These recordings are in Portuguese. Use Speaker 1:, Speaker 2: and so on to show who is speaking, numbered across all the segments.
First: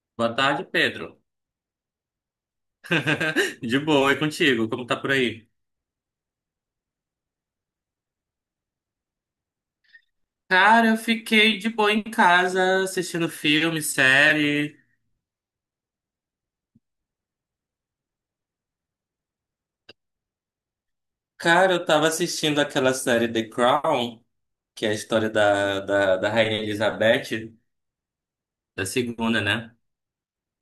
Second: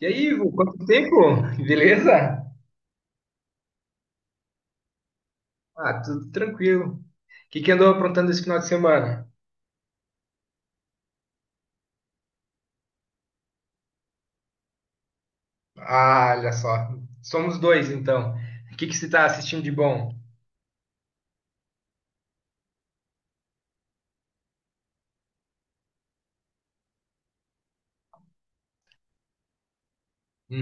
Speaker 1: E aí,
Speaker 2: Boa
Speaker 1: Ivo,
Speaker 2: tarde,
Speaker 1: quanto tempo?
Speaker 2: Pedro.
Speaker 1: Beleza?
Speaker 2: De boa, e contigo? Como tá por aí?
Speaker 1: Ah, tudo tranquilo. O que que andou aprontando esse final de semana?
Speaker 2: Cara, eu fiquei de boa em casa, assistindo filme, série.
Speaker 1: Ah, olha só. Somos dois, então. O que que você está assistindo de bom?
Speaker 2: Cara, eu tava assistindo aquela série The Crown, que é a história da Rainha Elizabeth, da segunda, né?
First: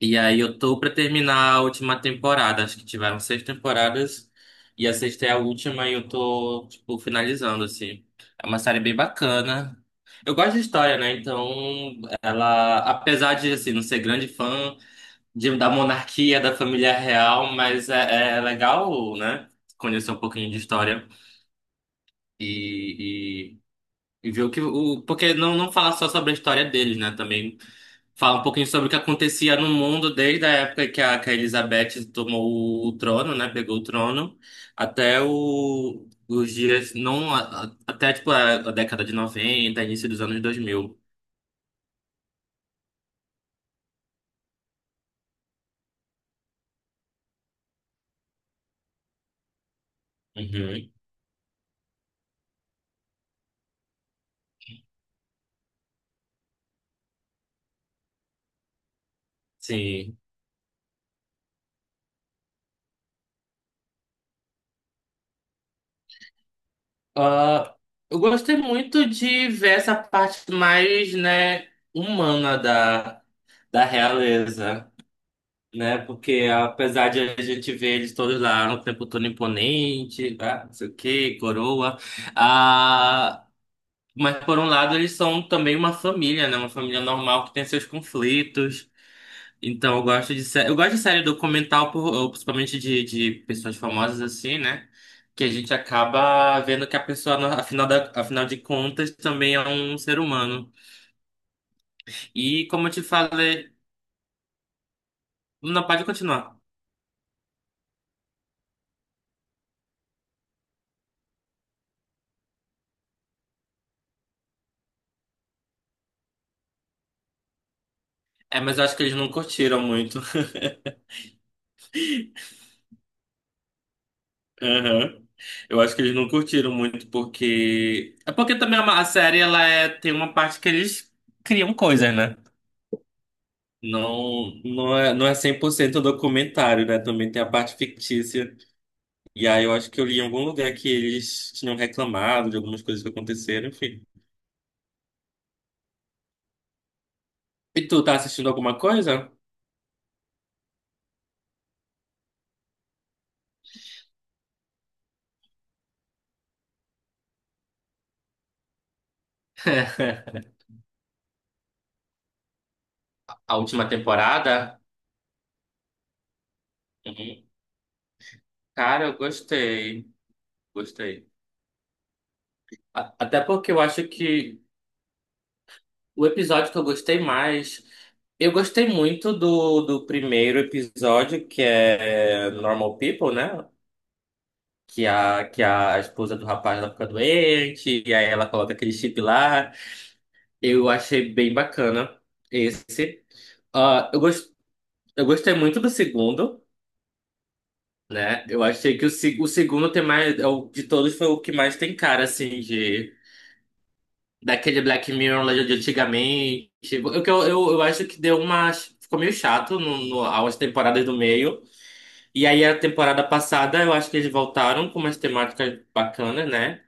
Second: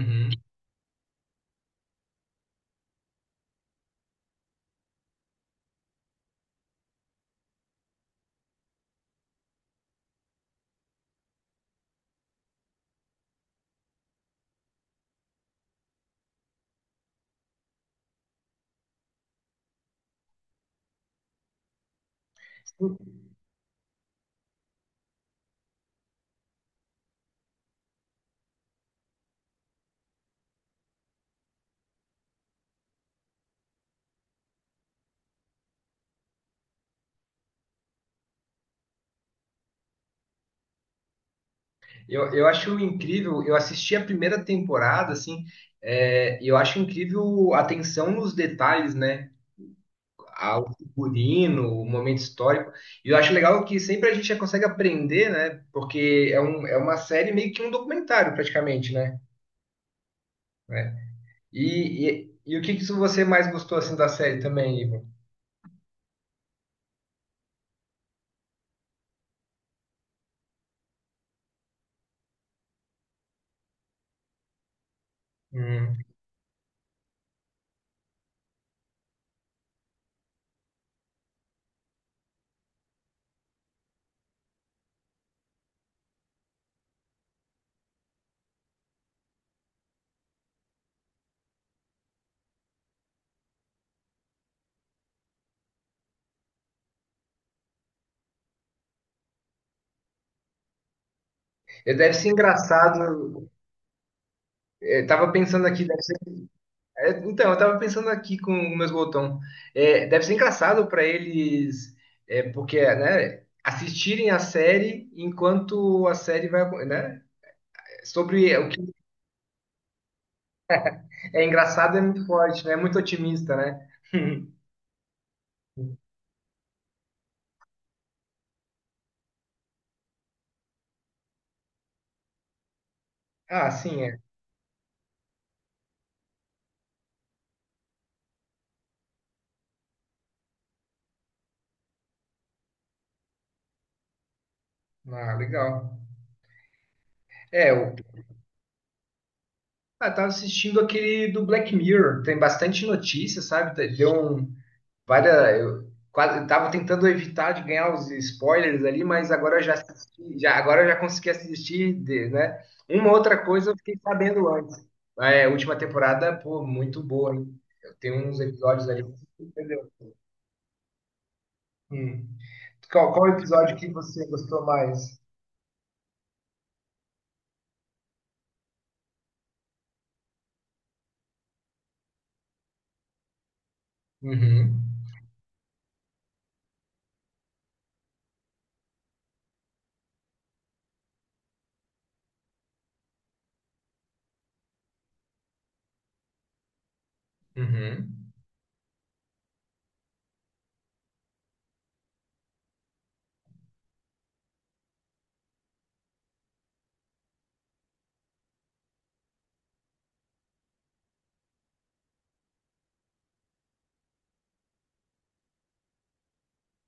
Speaker 2: E aí eu tô pra terminar a última temporada. Acho que tiveram seis temporadas e a sexta é a última e eu tô, tipo, finalizando, assim. É uma série bem bacana. Eu gosto de história, né? Então, ela, apesar de, assim, não ser grande fã de, da monarquia, da família real, mas é legal, né? Conhecer um pouquinho de história e, e ver o que... Porque não falar só sobre a história deles, né? Também fala um pouquinho sobre o que acontecia no mundo desde a época que a Elizabeth tomou o trono, né? Pegou o trono, até o- os dias, não, a- até tipo a década de noventa, início dos anos 2000.
Speaker 1: Eu acho incrível. Eu assisti a primeira temporada, assim, eu acho incrível a atenção nos detalhes, né? Ao
Speaker 2: Uhum.
Speaker 1: figurino, o momento histórico. E eu acho legal que sempre a gente já consegue aprender, né? Porque é uma série meio que um documentário, praticamente, né?
Speaker 2: Sim.
Speaker 1: É, e o que que você mais gostou assim da série também, Igor?
Speaker 2: Ah, eu gostei muito de ver essa parte mais, né, humana da realeza. Né?
Speaker 1: Hum.
Speaker 2: Porque apesar de a gente ver eles todos lá no tempo todo imponente, tá? Não sei o quê, coroa. Ah, mas por um lado eles são também uma família, né? Uma família normal que tem seus conflitos. Então eu gosto de série documental, ou principalmente de pessoas famosas assim, né? Que a gente acaba vendo que a pessoa, afinal de contas, também é um ser humano.
Speaker 1: Deve ser
Speaker 2: E como eu te
Speaker 1: engraçado.
Speaker 2: falei,
Speaker 1: É, tava pensando aqui,
Speaker 2: não
Speaker 1: deve
Speaker 2: pode
Speaker 1: ser-
Speaker 2: continuar.
Speaker 1: é, então, eu tava pensando aqui com o meu botão. É, deve ser engraçado para eles, porque, né, assistirem a série enquanto a série vai, né? Sobre
Speaker 2: É,
Speaker 1: o
Speaker 2: mas eu
Speaker 1: que
Speaker 2: acho que eles não curtiram muito.
Speaker 1: é engraçado é muito forte, né? É muito otimista, né?
Speaker 2: Aham. Eu acho que eles não curtiram muito porque... É porque também a série ela é... tem uma parte que eles criam coisas, né?
Speaker 1: Ah, sim, é.
Speaker 2: Não é 100% documentário, né? Também tem a parte fictícia. E aí eu acho que eu li em algum lugar que eles tinham reclamado de algumas coisas que aconteceram, enfim.
Speaker 1: Ah, legal. É,
Speaker 2: E
Speaker 1: eu
Speaker 2: tu tá assistindo alguma coisa?
Speaker 1: tava assistindo aquele do Black Mirror, tem bastante notícia, sabe? Várias. Eu quase tava tentando evitar de ganhar os spoilers ali, mas agora eu já assisti, já, agora eu já consegui assistir, né? Uma outra
Speaker 2: A
Speaker 1: coisa eu
Speaker 2: última
Speaker 1: fiquei sabendo antes.
Speaker 2: temporada?
Speaker 1: A última temporada, pô, muito boa,
Speaker 2: Uhum.
Speaker 1: hein? Eu tenho uns episódios ali.
Speaker 2: Cara, eu
Speaker 1: Você entendeu?
Speaker 2: gostei. Gostei.
Speaker 1: Hum. Qual,
Speaker 2: A-
Speaker 1: qual
Speaker 2: Até porque
Speaker 1: episódio
Speaker 2: eu
Speaker 1: que
Speaker 2: acho
Speaker 1: você
Speaker 2: que...
Speaker 1: gostou mais?
Speaker 2: O episódio que eu gostei mais. Eu gostei muito do primeiro episódio, que é Normal People, né?
Speaker 1: Uhum.
Speaker 2: Que a esposa do rapaz ela fica doente, e aí ela coloca aquele chip lá. Eu achei bem bacana esse. Ah, eu, gos- eu gostei muito do segundo,
Speaker 1: Uhum.
Speaker 2: né? Eu achei que o, se- o segundo tem mais... De todos foi o que mais tem cara, assim, daquele Black Mirror lá de antigamente. Eu acho que deu uma... Ficou meio chato no, no, as temporadas do meio. E aí a temporada passada eu acho que eles voltaram com umas temáticas bacanas, né?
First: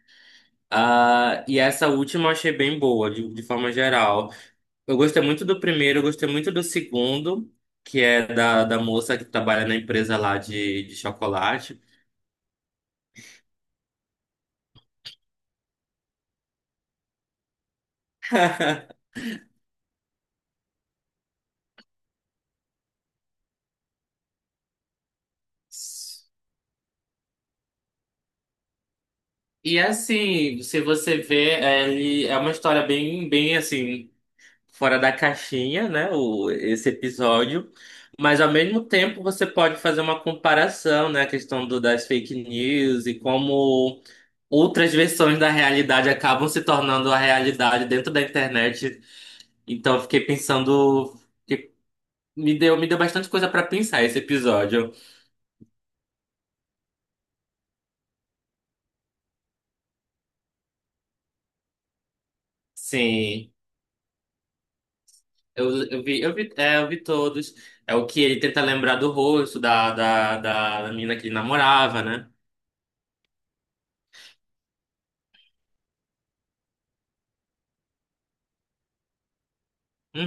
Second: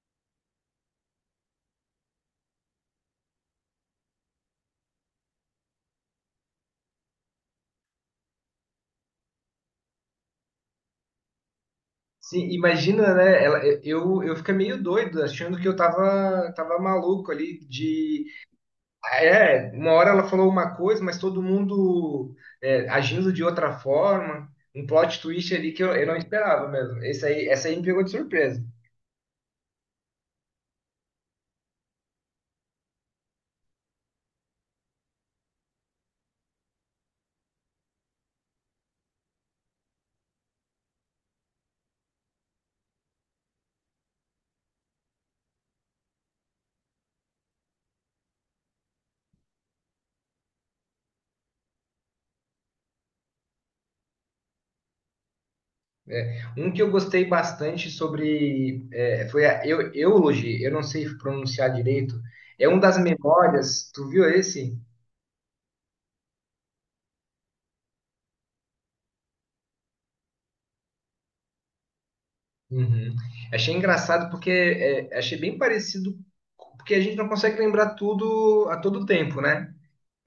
Speaker 2: Ah, e essa última eu achei bem boa, de forma geral. Eu gostei muito do primeiro, eu gostei muito do segundo, que é da moça que trabalha na empresa lá de chocolate.
Speaker 1: Sim, imagina, né? Eu fiquei meio doido, achando que eu tava maluco ali de É, uma hora ela falou uma coisa, mas todo mundo agindo de outra forma. Um plot twist ali que eu não esperava mesmo. Essa aí me pegou de surpresa.
Speaker 2: E assim, se você vê, é, ele é uma história bem, bem assim... fora da caixinha, né? O, esse episódio. Mas ao mesmo tempo você pode fazer uma comparação, né? A questão do, das fake news e como outras versões da realidade acabam se tornando a realidade dentro da internet. Então eu fiquei pensando, que me deu bastante coisa para pensar esse episódio.
Speaker 1: Um que eu gostei bastante sobre. Foi a Eulogy, eu não sei pronunciar direito. É um das
Speaker 2: Sim,
Speaker 1: memórias. Tu viu esse?
Speaker 2: eu vi todos. É o que ele tenta lembrar do rosto da menina que ele namorava, né?
Speaker 1: Uhum. Achei engraçado porque achei bem parecido. Porque a gente não consegue lembrar tudo a todo tempo, né?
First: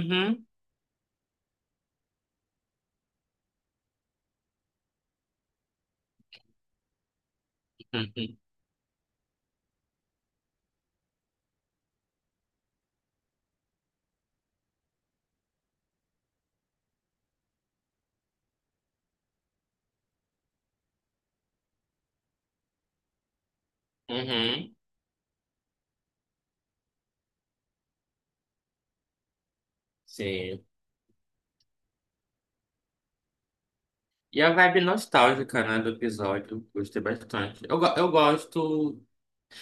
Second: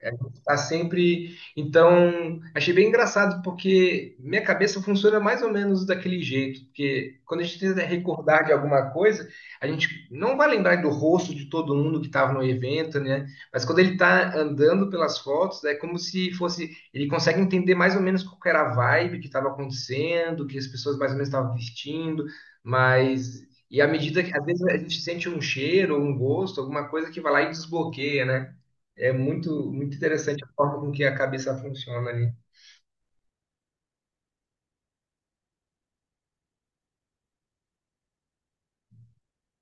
Speaker 1: A gente tá sempre. Então, achei bem engraçado, porque minha cabeça funciona mais ou menos daquele jeito. Porque quando a gente tenta
Speaker 2: Uhum.
Speaker 1: recordar de alguma coisa, a gente não vai lembrar do rosto de todo mundo que estava no evento, né? Mas quando ele está andando pelas fotos, é como se fosse. Ele consegue entender mais ou menos qual que era a vibe que estava acontecendo, o que as pessoas mais ou menos estavam vestindo, E à medida que, às vezes,
Speaker 2: Uhum.
Speaker 1: a gente sente um cheiro, um gosto, alguma coisa que vai lá e desbloqueia, né? É muito, muito interessante a
Speaker 2: Sim.
Speaker 1: forma com que a cabeça funciona ali.
Speaker 2: E a vibe nostálgica, né, do episódio, gostei bastante.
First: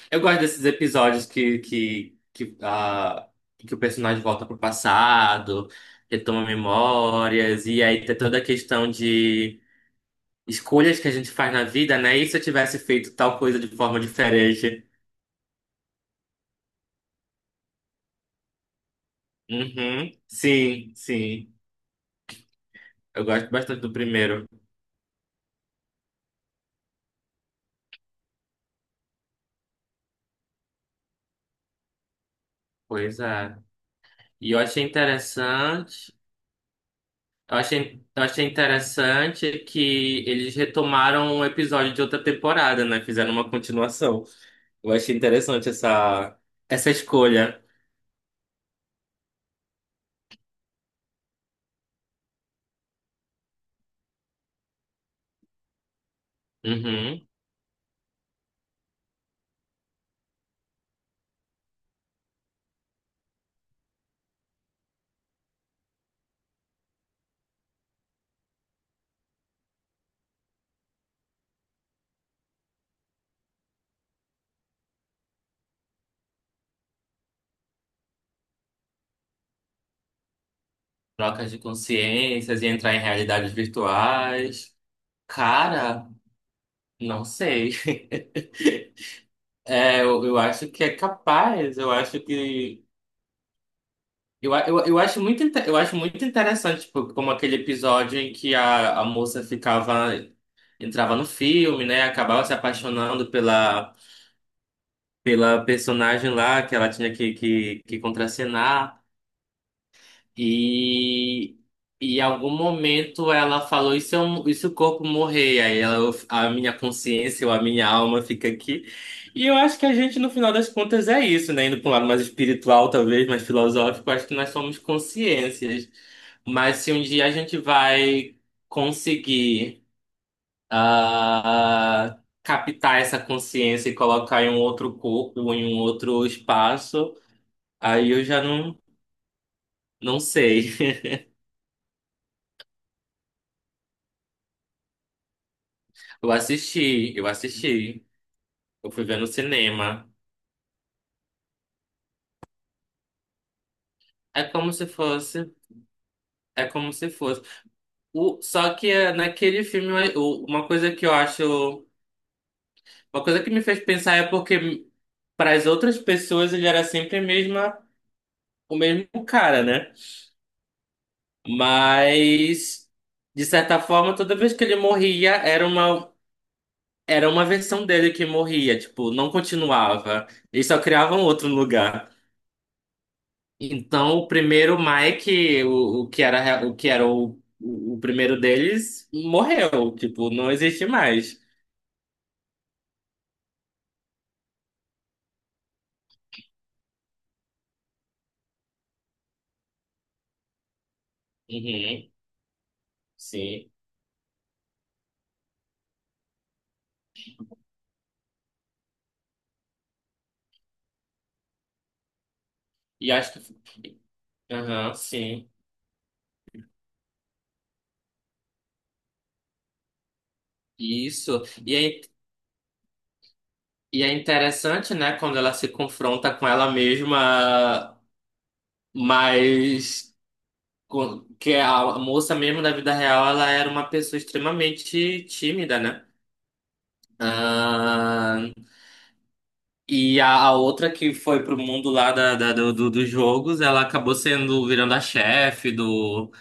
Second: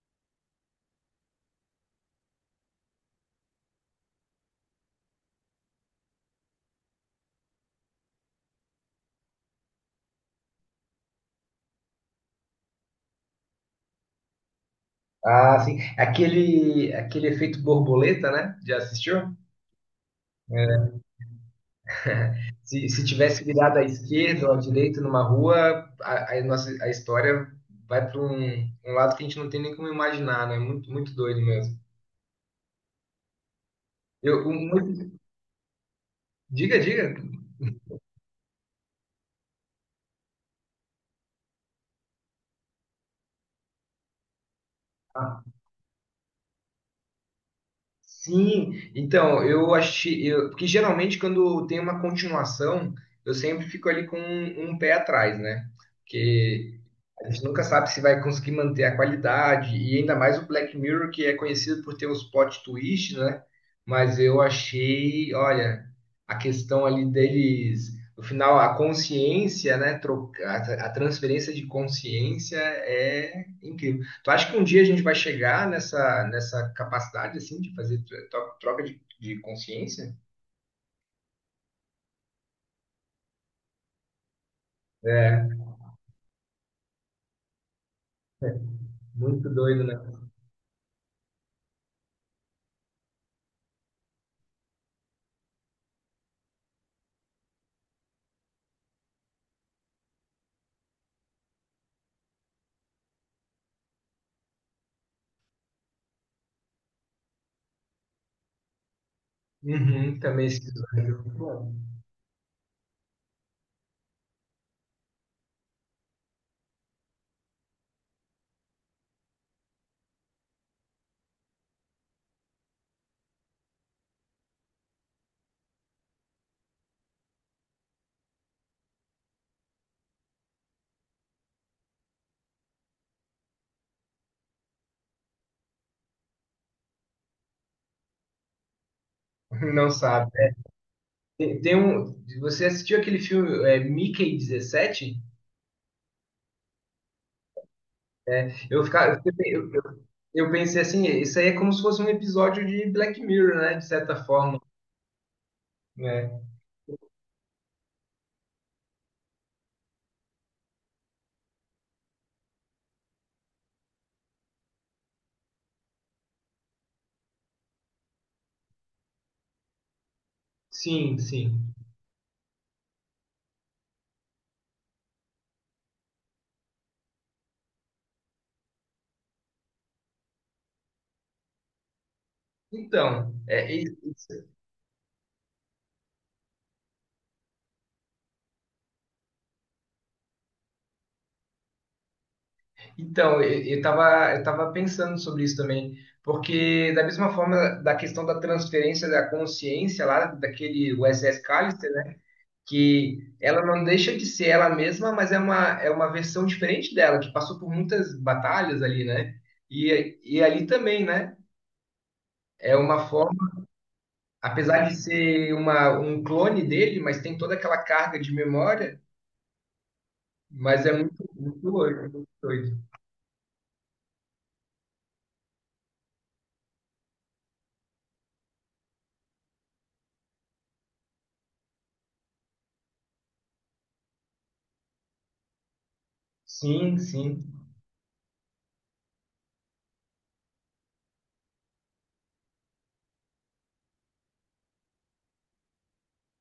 Speaker 2: Eu gosto desses episódios que o personagem volta pro passado, retoma memórias e aí tem toda a questão de escolhas que a gente faz na vida, né? E se eu tivesse feito tal coisa de forma diferente?
Speaker 1: Ah, sim. Aquele efeito borboleta, né? Já assistiu?
Speaker 2: Uhum. Sim, sim.
Speaker 1: Se
Speaker 2: Eu
Speaker 1: tivesse
Speaker 2: gosto
Speaker 1: virado
Speaker 2: bastante
Speaker 1: à
Speaker 2: do
Speaker 1: esquerda
Speaker 2: primeiro.
Speaker 1: ou à direita numa rua, a história vai para um, um lado que a gente não tem nem como imaginar, né? Muito, muito doido mesmo.
Speaker 2: Pois é.
Speaker 1: Eu,
Speaker 2: E eu
Speaker 1: um-
Speaker 2: achei
Speaker 1: muito-
Speaker 2: interessante...
Speaker 1: Diga, diga.
Speaker 2: eu achei interessante que eles retomaram um episódio de outra temporada, né? Fizeram uma continuação. Eu achei
Speaker 1: Ah,
Speaker 2: interessante essa, essa escolha.
Speaker 1: sim, então. Porque geralmente quando tem uma continuação, eu sempre fico ali com um pé atrás, né? Porque
Speaker 2: Uhum.
Speaker 1: a gente nunca sabe se vai conseguir manter a qualidade, e ainda mais o Black Mirror, que é conhecido por ter uns plot twist, né? Mas eu achei, olha, a questão ali deles, no final, a consciência, né? A transferência de consciência é incrível. Tu acha que um dia a gente vai chegar nessa capacidade, assim, de fazer troca de consciência?
Speaker 2: Trocas de consciências e entrar em realidades virtuais.
Speaker 1: É,
Speaker 2: Cara, não sei.
Speaker 1: muito doido, né?
Speaker 2: É, eu acho que é capaz. Eu acho que... eu acho muito interessante, tipo, como aquele episódio em que a moça ficava. Entrava no filme, né? Acabava se apaixonando pela... pela personagem lá que ela tinha que contracenar
Speaker 1: Uhum, também esquizofrenia.
Speaker 2: e e em algum momento ela falou e se, eu, e se o corpo morrer? Aí ela, a minha consciência ou a minha alma fica aqui. E eu acho que a gente, no final das contas, é isso, né? Indo para um lado mais espiritual, talvez, mais filosófico, acho que nós somos consciências. Mas se um dia a gente vai conseguir ah, captar essa consciência e colocar em um outro corpo, em um outro espaço, aí eu já não,
Speaker 1: Não
Speaker 2: não
Speaker 1: sabe.
Speaker 2: sei.
Speaker 1: Tem um. Você assistiu aquele filme Mickey 17.
Speaker 2: Eu assisti, eu assisti,
Speaker 1: Eu,
Speaker 2: eu fui ver
Speaker 1: fica,
Speaker 2: no cinema.
Speaker 1: eu- Pensei assim, isso aí é como se fosse um episódio de Black Mirror, né? De certa
Speaker 2: É
Speaker 1: forma,
Speaker 2: como se fosse,
Speaker 1: né?
Speaker 2: é como se fosse. O, só que é, naquele filme, uma coisa que eu acho, uma coisa que me fez pensar é porque para as outras pessoas ele era sempre a mesma, o mesmo cara, né?
Speaker 1: Sim, sim.
Speaker 2: Mas de certa forma, toda vez que ele morria, era uma... Era uma versão dele que morria, tipo, não continuava. Eles só criavam outro lugar.
Speaker 1: Então, é, e-
Speaker 2: Então, o primeiro Mike, o que era o primeiro deles, morreu. Tipo, não existe mais.
Speaker 1: então eu tava pensando sobre isso também, porque da mesma forma da questão da transferência da consciência lá daquele USS Callister,
Speaker 2: Uhum,
Speaker 1: né, que ela
Speaker 2: sim.
Speaker 1: não deixa de ser ela mesma, mas é uma versão diferente dela, que passou por muitas batalhas ali, né? E ali também, né? É uma
Speaker 2: E acho
Speaker 1: forma,
Speaker 2: que...
Speaker 1: apesar
Speaker 2: Aham,
Speaker 1: de
Speaker 2: sim.
Speaker 1: ser um clone dele, mas tem toda aquela carga de memória, mas é muito,
Speaker 2: Isso.
Speaker 1: muito doido, muito doido.
Speaker 2: E é interessante, né, quando ela se confronta com ela mesma, mas... Que é a moça mesmo da vida real, ela era uma pessoa extremamente tímida, né?
Speaker 1: Sim, sim.
Speaker 2: Ah, e a outra que foi pro mundo lá da, da- do, do- dos jogos, ela acabou sendo virando a chefe do,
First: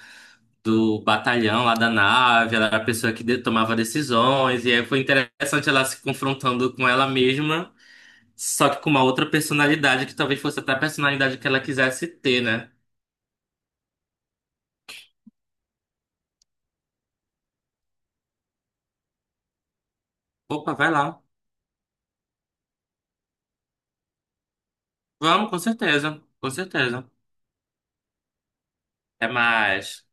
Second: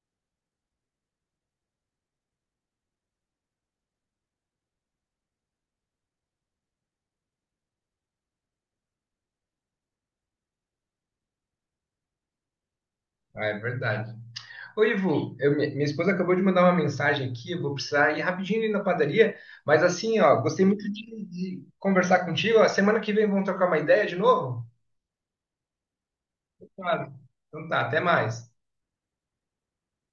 Speaker 2: do batalhão lá da nave, ela era a pessoa que tomava decisões, e aí foi interessante ela se confrontando com ela mesma, só que com uma outra personalidade, que talvez fosse até a personalidade que ela quisesse ter, né?
Speaker 1: Ah, é verdade. Ô, Ivo, minha esposa acabou de mandar uma mensagem aqui, eu vou precisar ir rapidinho ali na padaria, mas assim, ó, gostei
Speaker 2: Opa,
Speaker 1: muito
Speaker 2: vai lá.
Speaker 1: de conversar contigo. A semana que vem vamos trocar uma ideia de novo?
Speaker 2: Vamos, com certeza, com certeza.
Speaker 1: Claro. Então tá, até mais.
Speaker 2: Até mais.